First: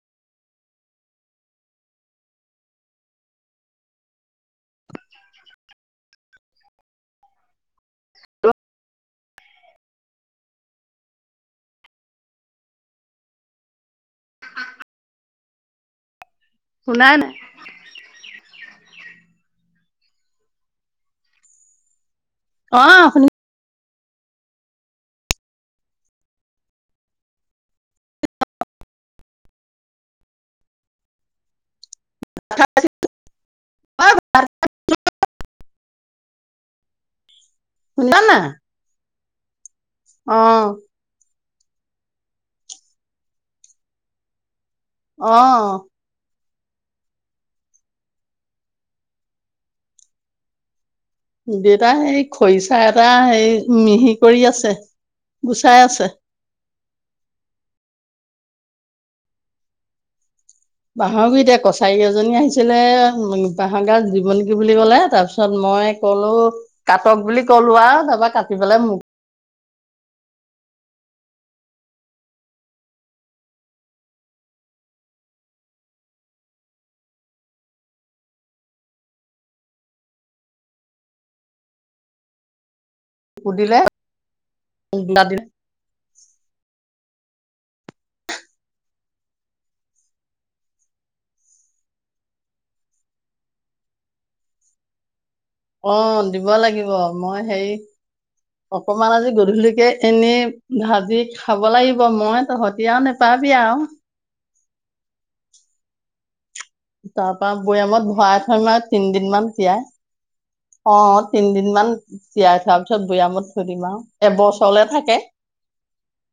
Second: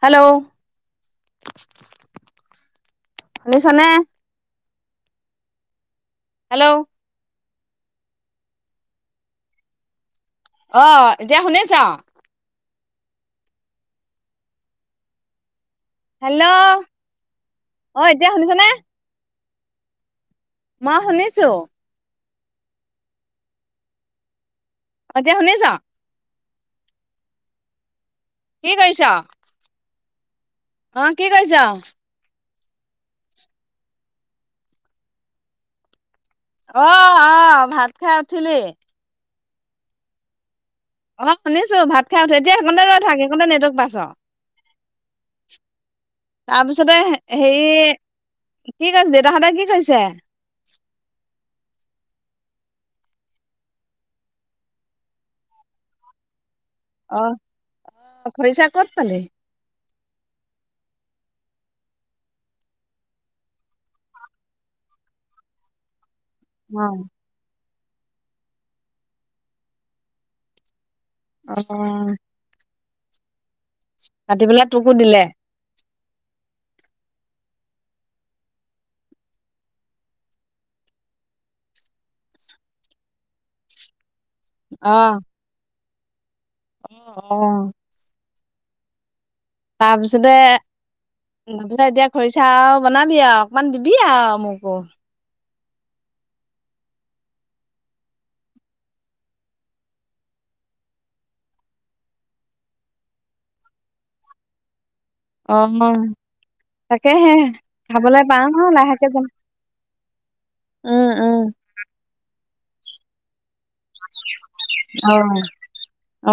Hello ভলিছ নে hello hello আহ এতিয়া শুনিছা হেল্ল' শুনাই নাই? অ এতিয়া শুনিছনেে মই শুনিছো অ আপুনি তিয়া শুনিছ কি কৰিৈছা অ কি কৰিছ অ অ ভাত খাই শুনিছা নাই? উছিলি অ অ শুনিছো ভাত খাই উঠে এতিয়া সেইকতে ৰৈ থাক সেইকতে নেটক পাছ অ তাৰপিছতে হেৰি কি কৈছে দেউতাহঁতে কি কৈছে দেউতা এইেই খৰিচা এটা হ মিহি কৰি আছে গুচাই আছে অ আহ খৰিচা ক'ত পালি বাহৰ বি এতিয়া কছাৰী এজনী আহিছিলে উ বাহৰ গাৰ জীৱ নেকি বুলি কলে তাৰপিছত মই কলো অ' কাটক বুলি কলো আৰু তাৰপা কাটি পেলাই মোক অ কতি পেলাই তোকো দিলে সুধিলে আহ [inaudible] অহ ', তাৰপিছতে তাৰপিছত এতিয়া খৰিচা বনাবি আৰু অকমান দিবি আৰু মোকো। অ', দিব লাগিব মই হেৰি অকমান আজি গধূলিকে এনে ভাজি খাব লাগিব মই তহতিয়াও নেপা বিয়া অ, তাকেহে তাৰপৰা বৈয়ামত খাবলৈ ভৰাই পাও ন থম আৰু লাহেকে তিনদিন যাম। মান তিয়াই। অ, উম, উম, তিনিদিন মান তিয়াই থোৱাৰ পিছত বয়ামত থৈ দিম আৰু এবছৰলে অ', থাকে।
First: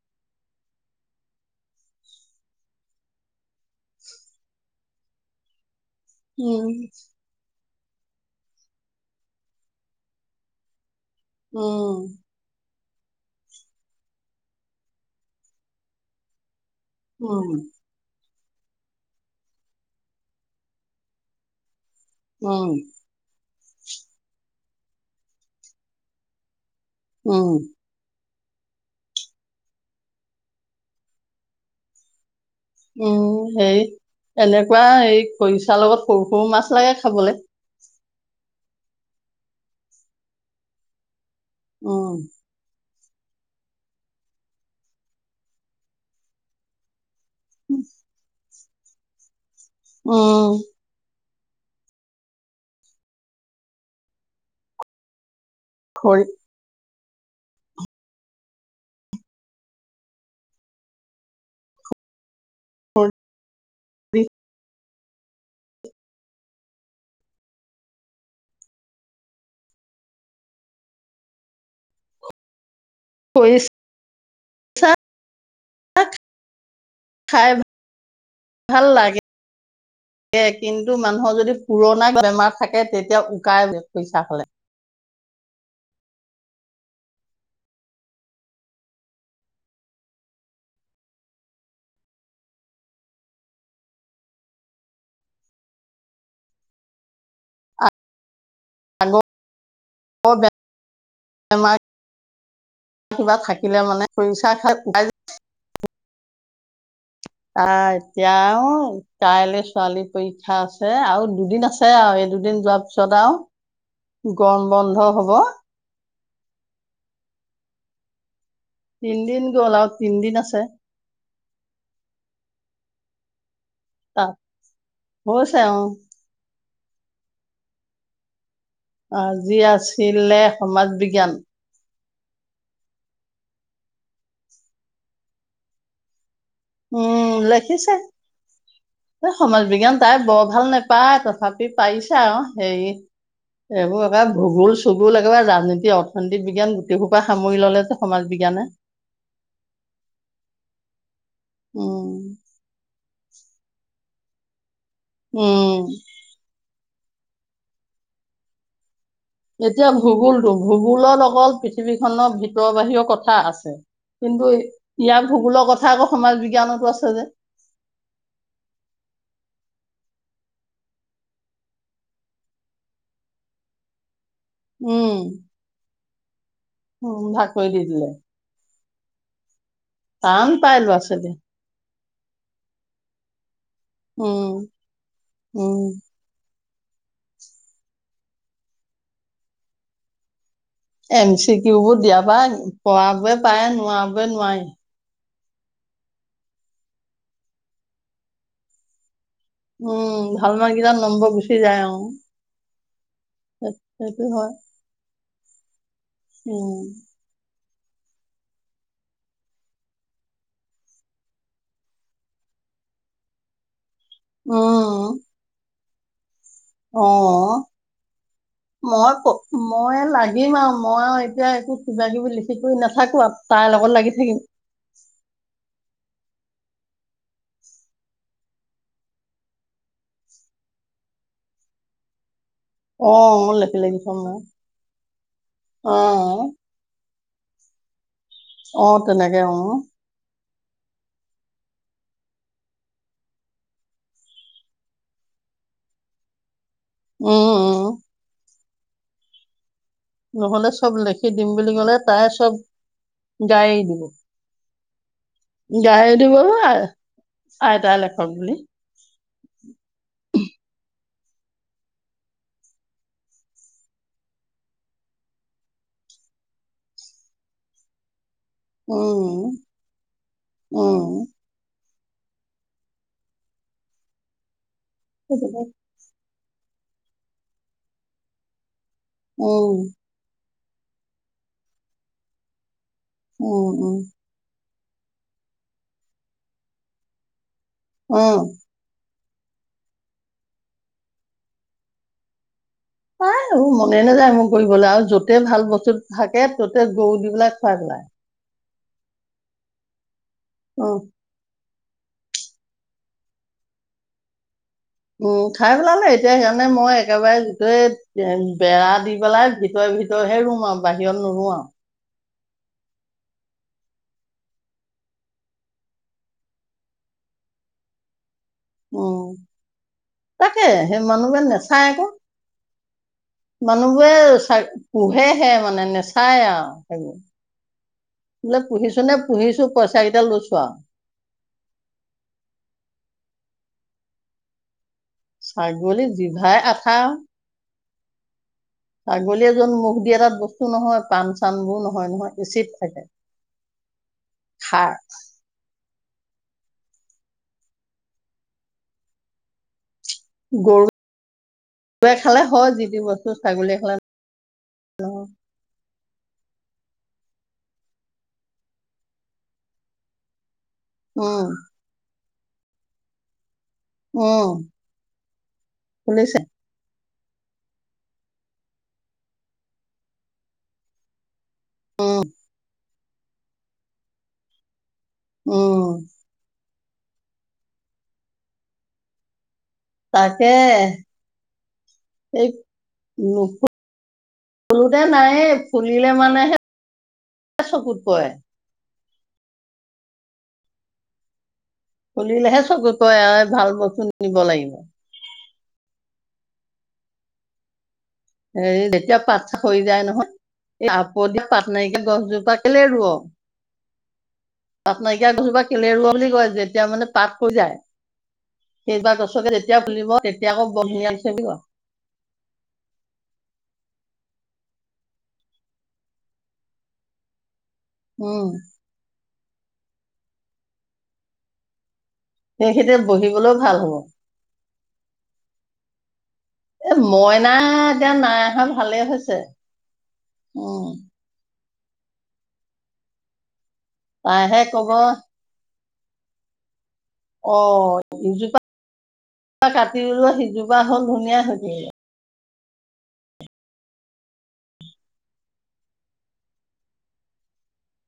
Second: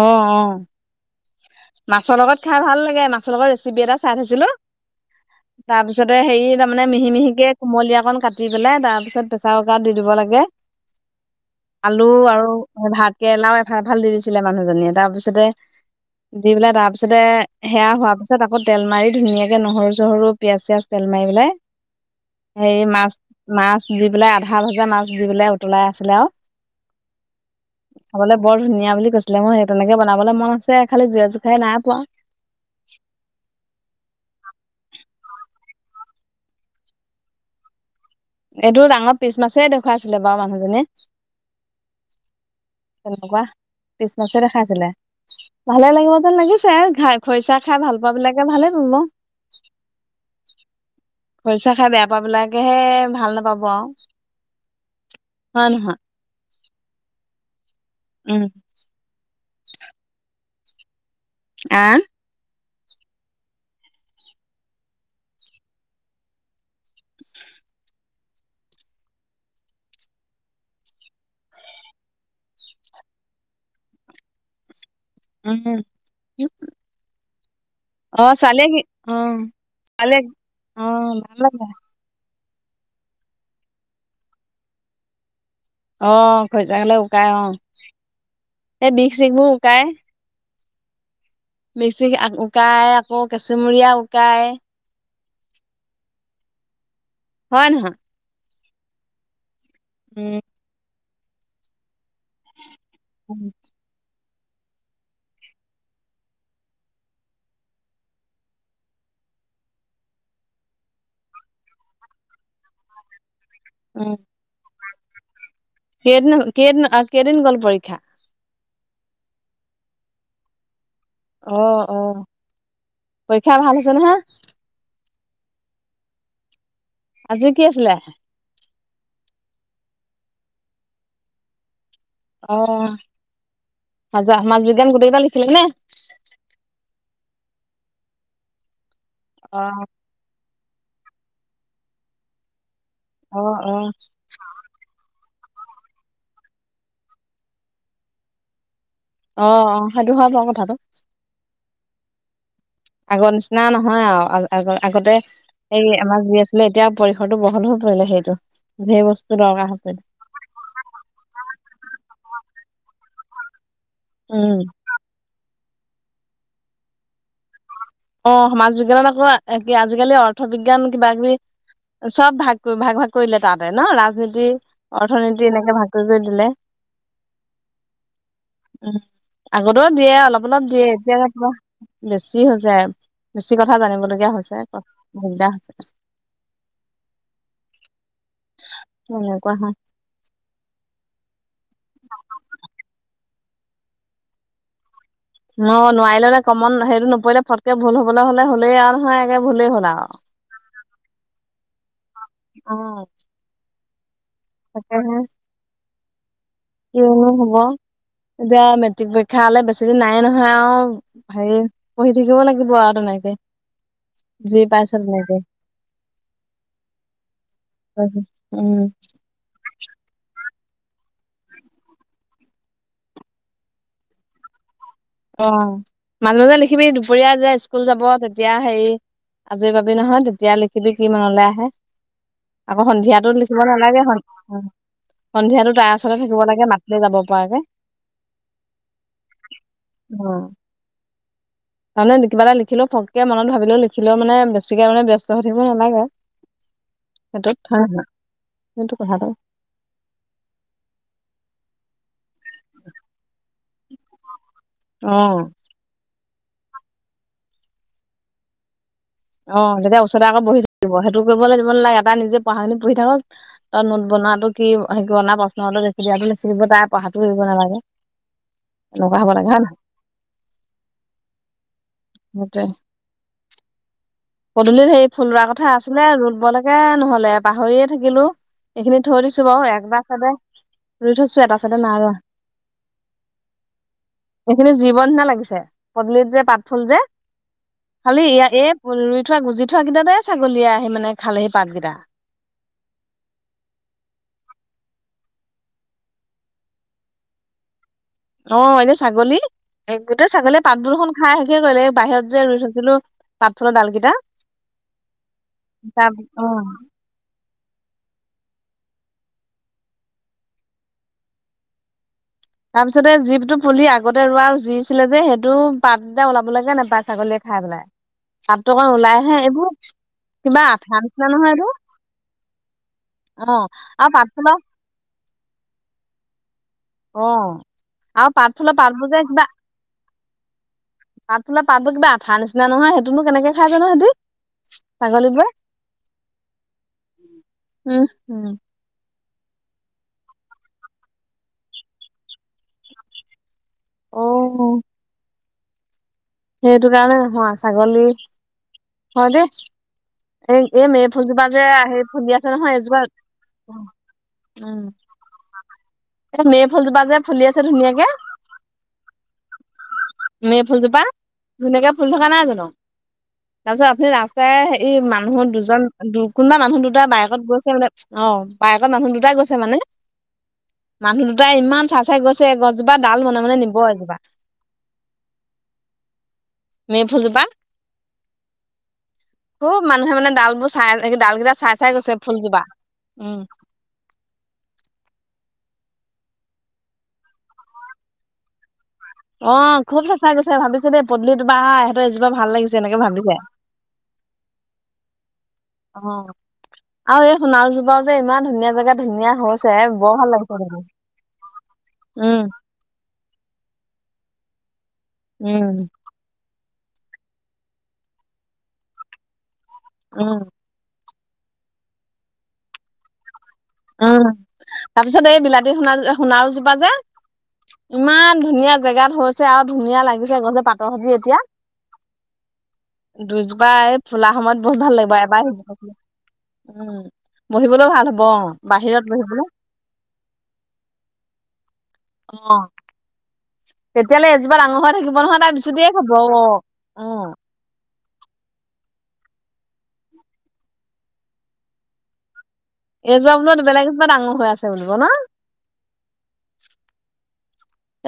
অ', অ', মাছৰ লগত খাই ভাল লাগে মাছৰ লগত ৰেচিপি এটা চাই থৈছিলো। তাৰপিছতে হেৰি উম তাৰমানে মিহি মিহিকে কুমলীয়া অকণ কাটি পেলাই তাৰ পিছত প্ৰেচাৰ কুকাৰত দি দিব লাগে। উম আলু আৰু ভাত কেৰেলাও এফাল- এফাল দি দিছিলে মানুহজনীয়ে, তাৰপিছতে দি পেলাই টা তাৰপিছতে উম সেয়া হোৱা তাৰপিছত আকৌ তেল মাৰি ধুনীয়াকে নহৰু চহৰু পিয়াজ চিয়াজ তেল মাৰি পেলাই উম হেৰি মাছ- মাছ দি পেলাই আধা ভাজা মাছ দি পেলাই উতলাই আছিলে আৰু। উম খাবলে বৰ ধুনীয়া বুলি কৈছিলে মই সেই তেনেকে বনাবলৈ মন আছে খালি জুই জোখাই নাই পোৱা। উম, হেৰি এনে কৰা এই খৰিচাৰ লগত সৰু - সৰু মাছ লাগে খাবলৈ। এইটো ডাঙৰ পিচ মাছেই দেখুৱাইছিলে বাৰু মানুহজনীয়ে। উম। তেনেকুৱা পিছনাাছে দেখাইছিলে ভালে লাগিব যেন লাগিছে ঘ খৰিচা খাই ভাল পোৱা বিলাকে ভালে পাব ন। উম্। খৰিচা খাই বেয়া পোৱা বিলাকেহে ভাল নাপাব আৰু। হয় নহা খৰি উম। আ। হয়। খইছ উম। খাই অ ছোৱালীয়ে কি ভাল অ লাগে, ছোৱালীয়ে অ কিন্তু ভাল মানুহৰ যদি লাগে পুৰণা বেমাৰ থাকে তেতিয়া উকাই খইচা হ'লে। অ, খৰিচা হলে উকায় অ সেই বিষ চিষ বোৰ উকাই। বেচি উকায় আকৌ কেঁচুমৰীয়া উকায়। হয় নহয়। হল। উম। আমাৰ কিবা থাকিলে মানে খৰিচা খা [unintelligible] অ' এতিয়াও কাইলে ছোৱালী পৰীক্ষা আছে আৰু দুদিন আছে আৰু দুদিন যোৱাৰ পিছত উম আৰু গৰম বন্ধ হ'ব। কেইদিন- কেইদিন-কেইদিন গ'ল পৰীক্ষা। তিনদিন গ'ল আৰু তিনদিন আছে। অ - অ পৰীক্ষা ভাল হৈছে নহা। তাত হৈছে অ'। আজি কি আছিলে। আজি আছিলে সমাজ বিজ্ঞান অ' আজি সমাজ বিজ্ঞান গোটেই কেইটা লিখিলে নে। উম, লেখিছে এই সমাজ অ', বিজ্ঞান তাই বৰ ভাল নেপায় তথাপি পাৰিছে আৰু হেৰি অ', অ'। এইবোৰ একে ভূগোল চুগোল একেবাৰে ৰাজনীতি অৰ্থনীতিক বিজ্ঞান গোটেইসোপা সামৰি ল'লে যে সমাজ বিজ্ঞানে। অ'- অ', সেইটো হয় বাৰু কথাটো। উম। আগৰ নিচিনা নহয় আৰু আগ আগতে উম এই আমাৰ যি আছিলে এতিয়া পৰিসৰটো বহল হৈ পৰিলে সেইটো সেই বস্তু দৰকাৰ হৈ এতিয়া পৰিলে। ভূগোলটো ভূগোলৰ লগত পৃথিৱীখনৰ ভিতৰ বাহিৰৰ কথা আছে কিন্তু উম, ইয়াৰ ভূগোলৰ কথা আকৌ সমাজ বিজ্ঞানতো আছে যে। অ', সমাজ বিজ্ঞানত আকৌ আজিকালি অৰ্থ বিজ্ঞান কিবা কিবি চব ভাগ কৰি ভাগ-ভাগ কৰিলে তাহতে ন ৰাজনীতি [unintelligible] উম। অৰ্থনীতি এনেকে ভাগ কৰি- কৰি দিলে। উম ভাগ কৰি দি দিলে উম, আগতেও দিয়ে অলপ- টান অলপ পাই দিয়ে ল'ৰা এতিয়া ছোৱালী বেছি হৈ যায়। বেছি কথা জানিবলগীয়া হৈছে উম। উম [unintelligible] তেনেকুৱা [unintelligible] এম চি কিউ বোৰ দিয়া পা পঢ়াবই পায় নোৱাবই নোৱি অ' নোৱাৰিলে কমন হেৰিটো নপৰিলে ফটকে ভুল হ'বলৈ হ'লে হ'লেই আৰু নহয়। একে ভুলেই হ'ল আৰু উম, ভাল [unintelligible] কেইটাত নম্বৰ গুচি যায় অ'। অ হয় তাকেহে। উম। কিয়নো হ'ব এতিয়া মেট্ৰিক পৰীক্ষালে বেছিদিন নায়ে নহয় আৰু হেৰি পঢ়ি থাকিব লাগিব আৰু তেনেকে। যি পাইচে উম তেনেকে। অ', উম মই ক মই লাগিম আৰু। মই আৰু এতিয়া একো কিবা কিবি লিখি কৰি নাথাকো আৰু তাৰ লগত লাগি থাকিম। অ' মাজে- মাজে দেখিবি দুপৰীয়া যে স্কুল যাব তেতিয়া হেৰি আজি পাবি নহয়, তেতিয়া লিখিবি কি মনলে আহে। আকৌ অ সন্ধিয়াটো লিখিব লেখি লেখি নালাগে থম মই সন্ধিয়াটো তাইৰ অ ওচৰতে থাকিব লাগে মাতিলে যাব নাপায় যে অ', তেনেকে অ'। অ'। মানে কিবা এটা লিখিলে ফককে মনত ভাবিলেও লিখিলেও মানে বেছিকে মানে ব্যস্ত হৈ থাকিব নালাগে। সেইটোত উম- হয় নহয়? উম। [unintelligible] নহ'লে চব লেখি দিম বুলি ক'লে তাই চব গায় দিব। অ'। গায়ে দিব অ' আইতাই লেখক বুলি অ', তেতিয়া ওচৰতে আকৌ বহি থাকিব কৰিবলে দিব নালাগে এটা নিজে পঢ়াটো পঢ়ি থাকক ত নোট বনোৱাাটো কি হেনা প্ৰশ্নতো দেখি [unintelligible] তাই পঢ়াটো এৰিব নালাগে। এনেকুৱা হ'ব লাগে হয় উম- নহয় উম। সেইটোৱে। পদূলিত হেৰি ফুল ৰুৱা সেইটোকে। কথা আছিলে ৰুবলৈকে নহ'লে পাহৰিয়ে থাকিলো। এইখিনি থৈ দিছো বাৰু উম একটা চাইডে ৰুই থৈছো এটা চাইডে নাই ৰুৱা। উম- উম। সেইখিনি জীৱ নিচিনা লাগিছে পদূলিত যে পাতফুল যে খালি উম ইয়াৰ এই ৰুই থোৱা গুজি থোৱাকেইটাতে ছাগলীয়ে আহি মানে খালেহি পাতকেইটা। পাই আৰু মনে নেযায় মোৰ কৰিবলৈ আৰু য'তে ভাল বস্তু থাকে ত'তে গৰু দি পেলাই খুৱাই পেলাই। অ', এনে ছাগলী এ গোটেই ছাগলীয়ে পাত উম [unintelligible] খাই শেসে কৰিলে এ বাহিৰত যে ৰুই থৈছিলো পাতফুলৰ ডাল কেইটা। উম খাই পেলালে এতিয়া সেইকাৰণে মই একেবাৰে বেৰা দি পেলাই ভিতৰে ভিতৰেহে ৰুম আৰু বাহিৰত নুৰো আৰু। তাৰপিছতে যিটো পুলি আগতে ৰোৱা যিছিলে যে সেইটো পাত ওলাব লাগে নেপায় ছাগলীয়ে খাই পেলাই পাততো অকন উম ওলাইহে এইবোৰ তাকে কিবা সেই আঠা আঠা মানুহবোৰে নহয় এইবোৰ নেচায় আকৌ মানুহবোৰে চ পোহেহে মানে নেচায় আৰু সেইবোৰ অ আৰু বোলে পাতফুলৰ পুহিছ পাতবোৰ নে পুহিছো পইচা কেইটা লৈছো আৰু। পাত ফুলা পাতবোৰ কিবা আঠাৰ নিচিনা নহয় সেইটোনো কেনেকে খাই জানো সিহঁতি ছাগলীবোৰে ছাগলী জিভাই আঠা উম উম ছাগলীয়ে য'ত মুখ দিয়ে তাত বস্তু নহয় পাণ চাণবোৰ নহয় নহয় এচিড থাকে। [inaudible] অ সেইটো কাৰণে নহয় ছাগলী হয় দেই এই এই গৰুৱে মে ফুজোপা যে আহি ফুলি খালে আছে হয় নহয় যি টি এজোপা বস্তু ছাগলীয়ে খালে উম এ মে ফুলজোপা যে ফুলি আছে ধুনীয়াকে মে ফুলজোপা উম ধুনীয়াকে ফুলি থকা নাই জানো তাৰপিছত আপুনি ৰাস্তাই উম হেৰি মানুহ দুজন দু ফুলিছে কোনোবা মানুহ দুটা বাই ত গৈছে মানে অ বাইকত মানুহ দুটাই গৈছে মানে মানুহ দু তাই ইমান চাই চাই উম গৈছে গছজোপা ডাল মনে মনে নিব এজোপা উম। মে ফুল জোপা খুব মানুহে মানে তাকে ডালবোৰ চাই ডাল কেইটা চাই চাই গৈছে ফুলজোপা উম ফুলোতে নায়েই ফুলিলে মানেহে চকুত কৰে অ খুব চাই চাই গৈছে ভাবিছে দেই পদূলি ত বা ইহঁতৰ এজোপা ভাল ফুলিলেহে লাগিছে চকুত এনেকে পৰে ভাবিছে আৰু ভাল বস্তু নিব লাগিব অ আৰু এই সোণাৰু জোপা হে যেতিয়া পাত চাচ সৰি যায় বৰ ভাল নহয় লাগিছে দেখি এই আপ দিয়া পাত নাইকিয়া উম গছজোপা কেলে ৰোৱ অ পাট নাইকিয়া গছজোপা কেলে উম ৰুৱ বুলি কয় যেতিয়া মানে পাত হৈ যায়, সেইবাৰ গছকে তেতিয়া যেতিয়া ফুলিব উম তেতিয়া আকৌ বৰ ধুনীয়ান লাগিছে বুলি ক উ তাৰপিছত এই বিলাতী সোণাৰু সোণাৰু জোপা যে ইমান উম ধুনীয়া জেগাত হৈছে আৰু ধুনীয়া লাগিছে গছে পাটৰ সৈতে এতিয়া সেই খেতি বহিবলৈও দুজোপা ভাল হ'ব এই ফুলা সময়ত বহুত ভাল লাগিব এবাৰ সেইজোপা উম বহিবলৈও ভাল হ'ব অ'। ভালে বাহিৰত হৈছে বহিবলৈ উম। অ', তেতিয়ালে এজোপা তাইহে ডাঙৰ কব হৈ থাকিব নহয় তাই বিচূৰ্তিয়ে খাব অ'। অ ইজোপা কাটি ওলোৱা সিজোপা হল ধুনীয়া হৈ থাকে এইজোপা বোল বেলেগ এজোপা ডাঙৰ হৈ আছে বুলিব ন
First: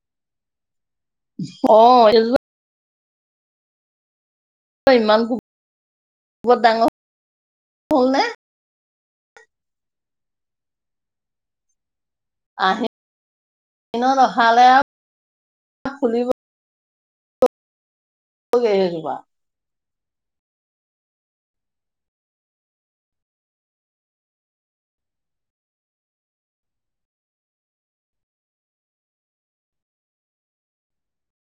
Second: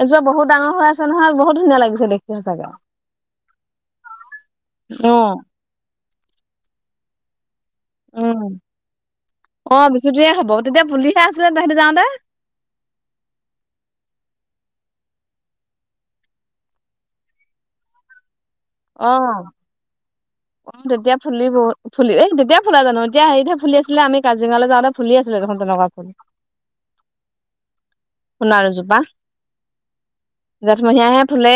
এজোপা বহুত ডাঙৰ হৈ আছে নহয় বহুত অ ধুনীয়া লাগিছে এইজোপা দেখি সচাকে তই ইমান ডাঙৰ হল নে উম, অ বিচূতিয়ে হব তেতিয়া পুলিহে আছিলে তাহেতি যাওঁতে আহিনত অহালে আৰু ফুলিব অ', [inaudible] অ তেতিয়া ফুলি ব ফুলি তেতিয়া ফুলে জানো এতিয়া হেৰিহে ফুলি আছিলে আমি কাজিৰঙালৈ যাওঁতে ফুলি আছিলে [unintelligible] সোণাৰু জোপা জেঠমহীয়াহে ফুলে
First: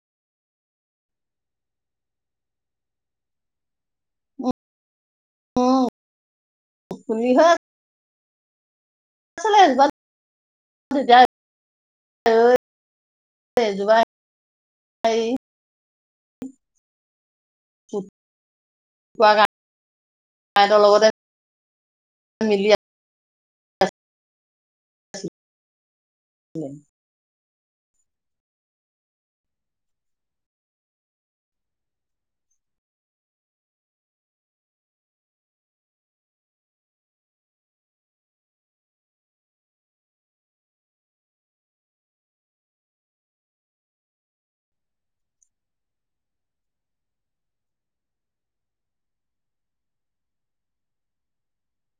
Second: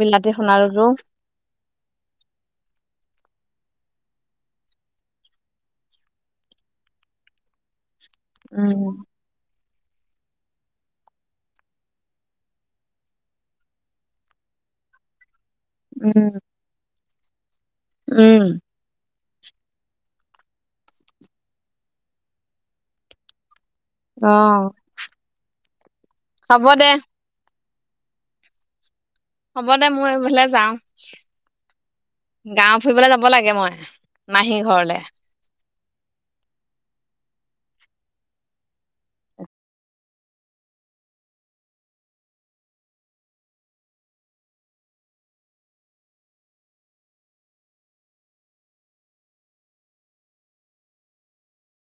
বিলাতী সোণাৰুতো [unintelligible] উম আছিলে এজোপা জুৱ উম, উম আতে ম অ হ'ব আছিলে দে হ'ব দে মই এইফালে যাওঁ গাঁও ফুৰিবলৈ যাব লাগে মই মাহী ঘৰলে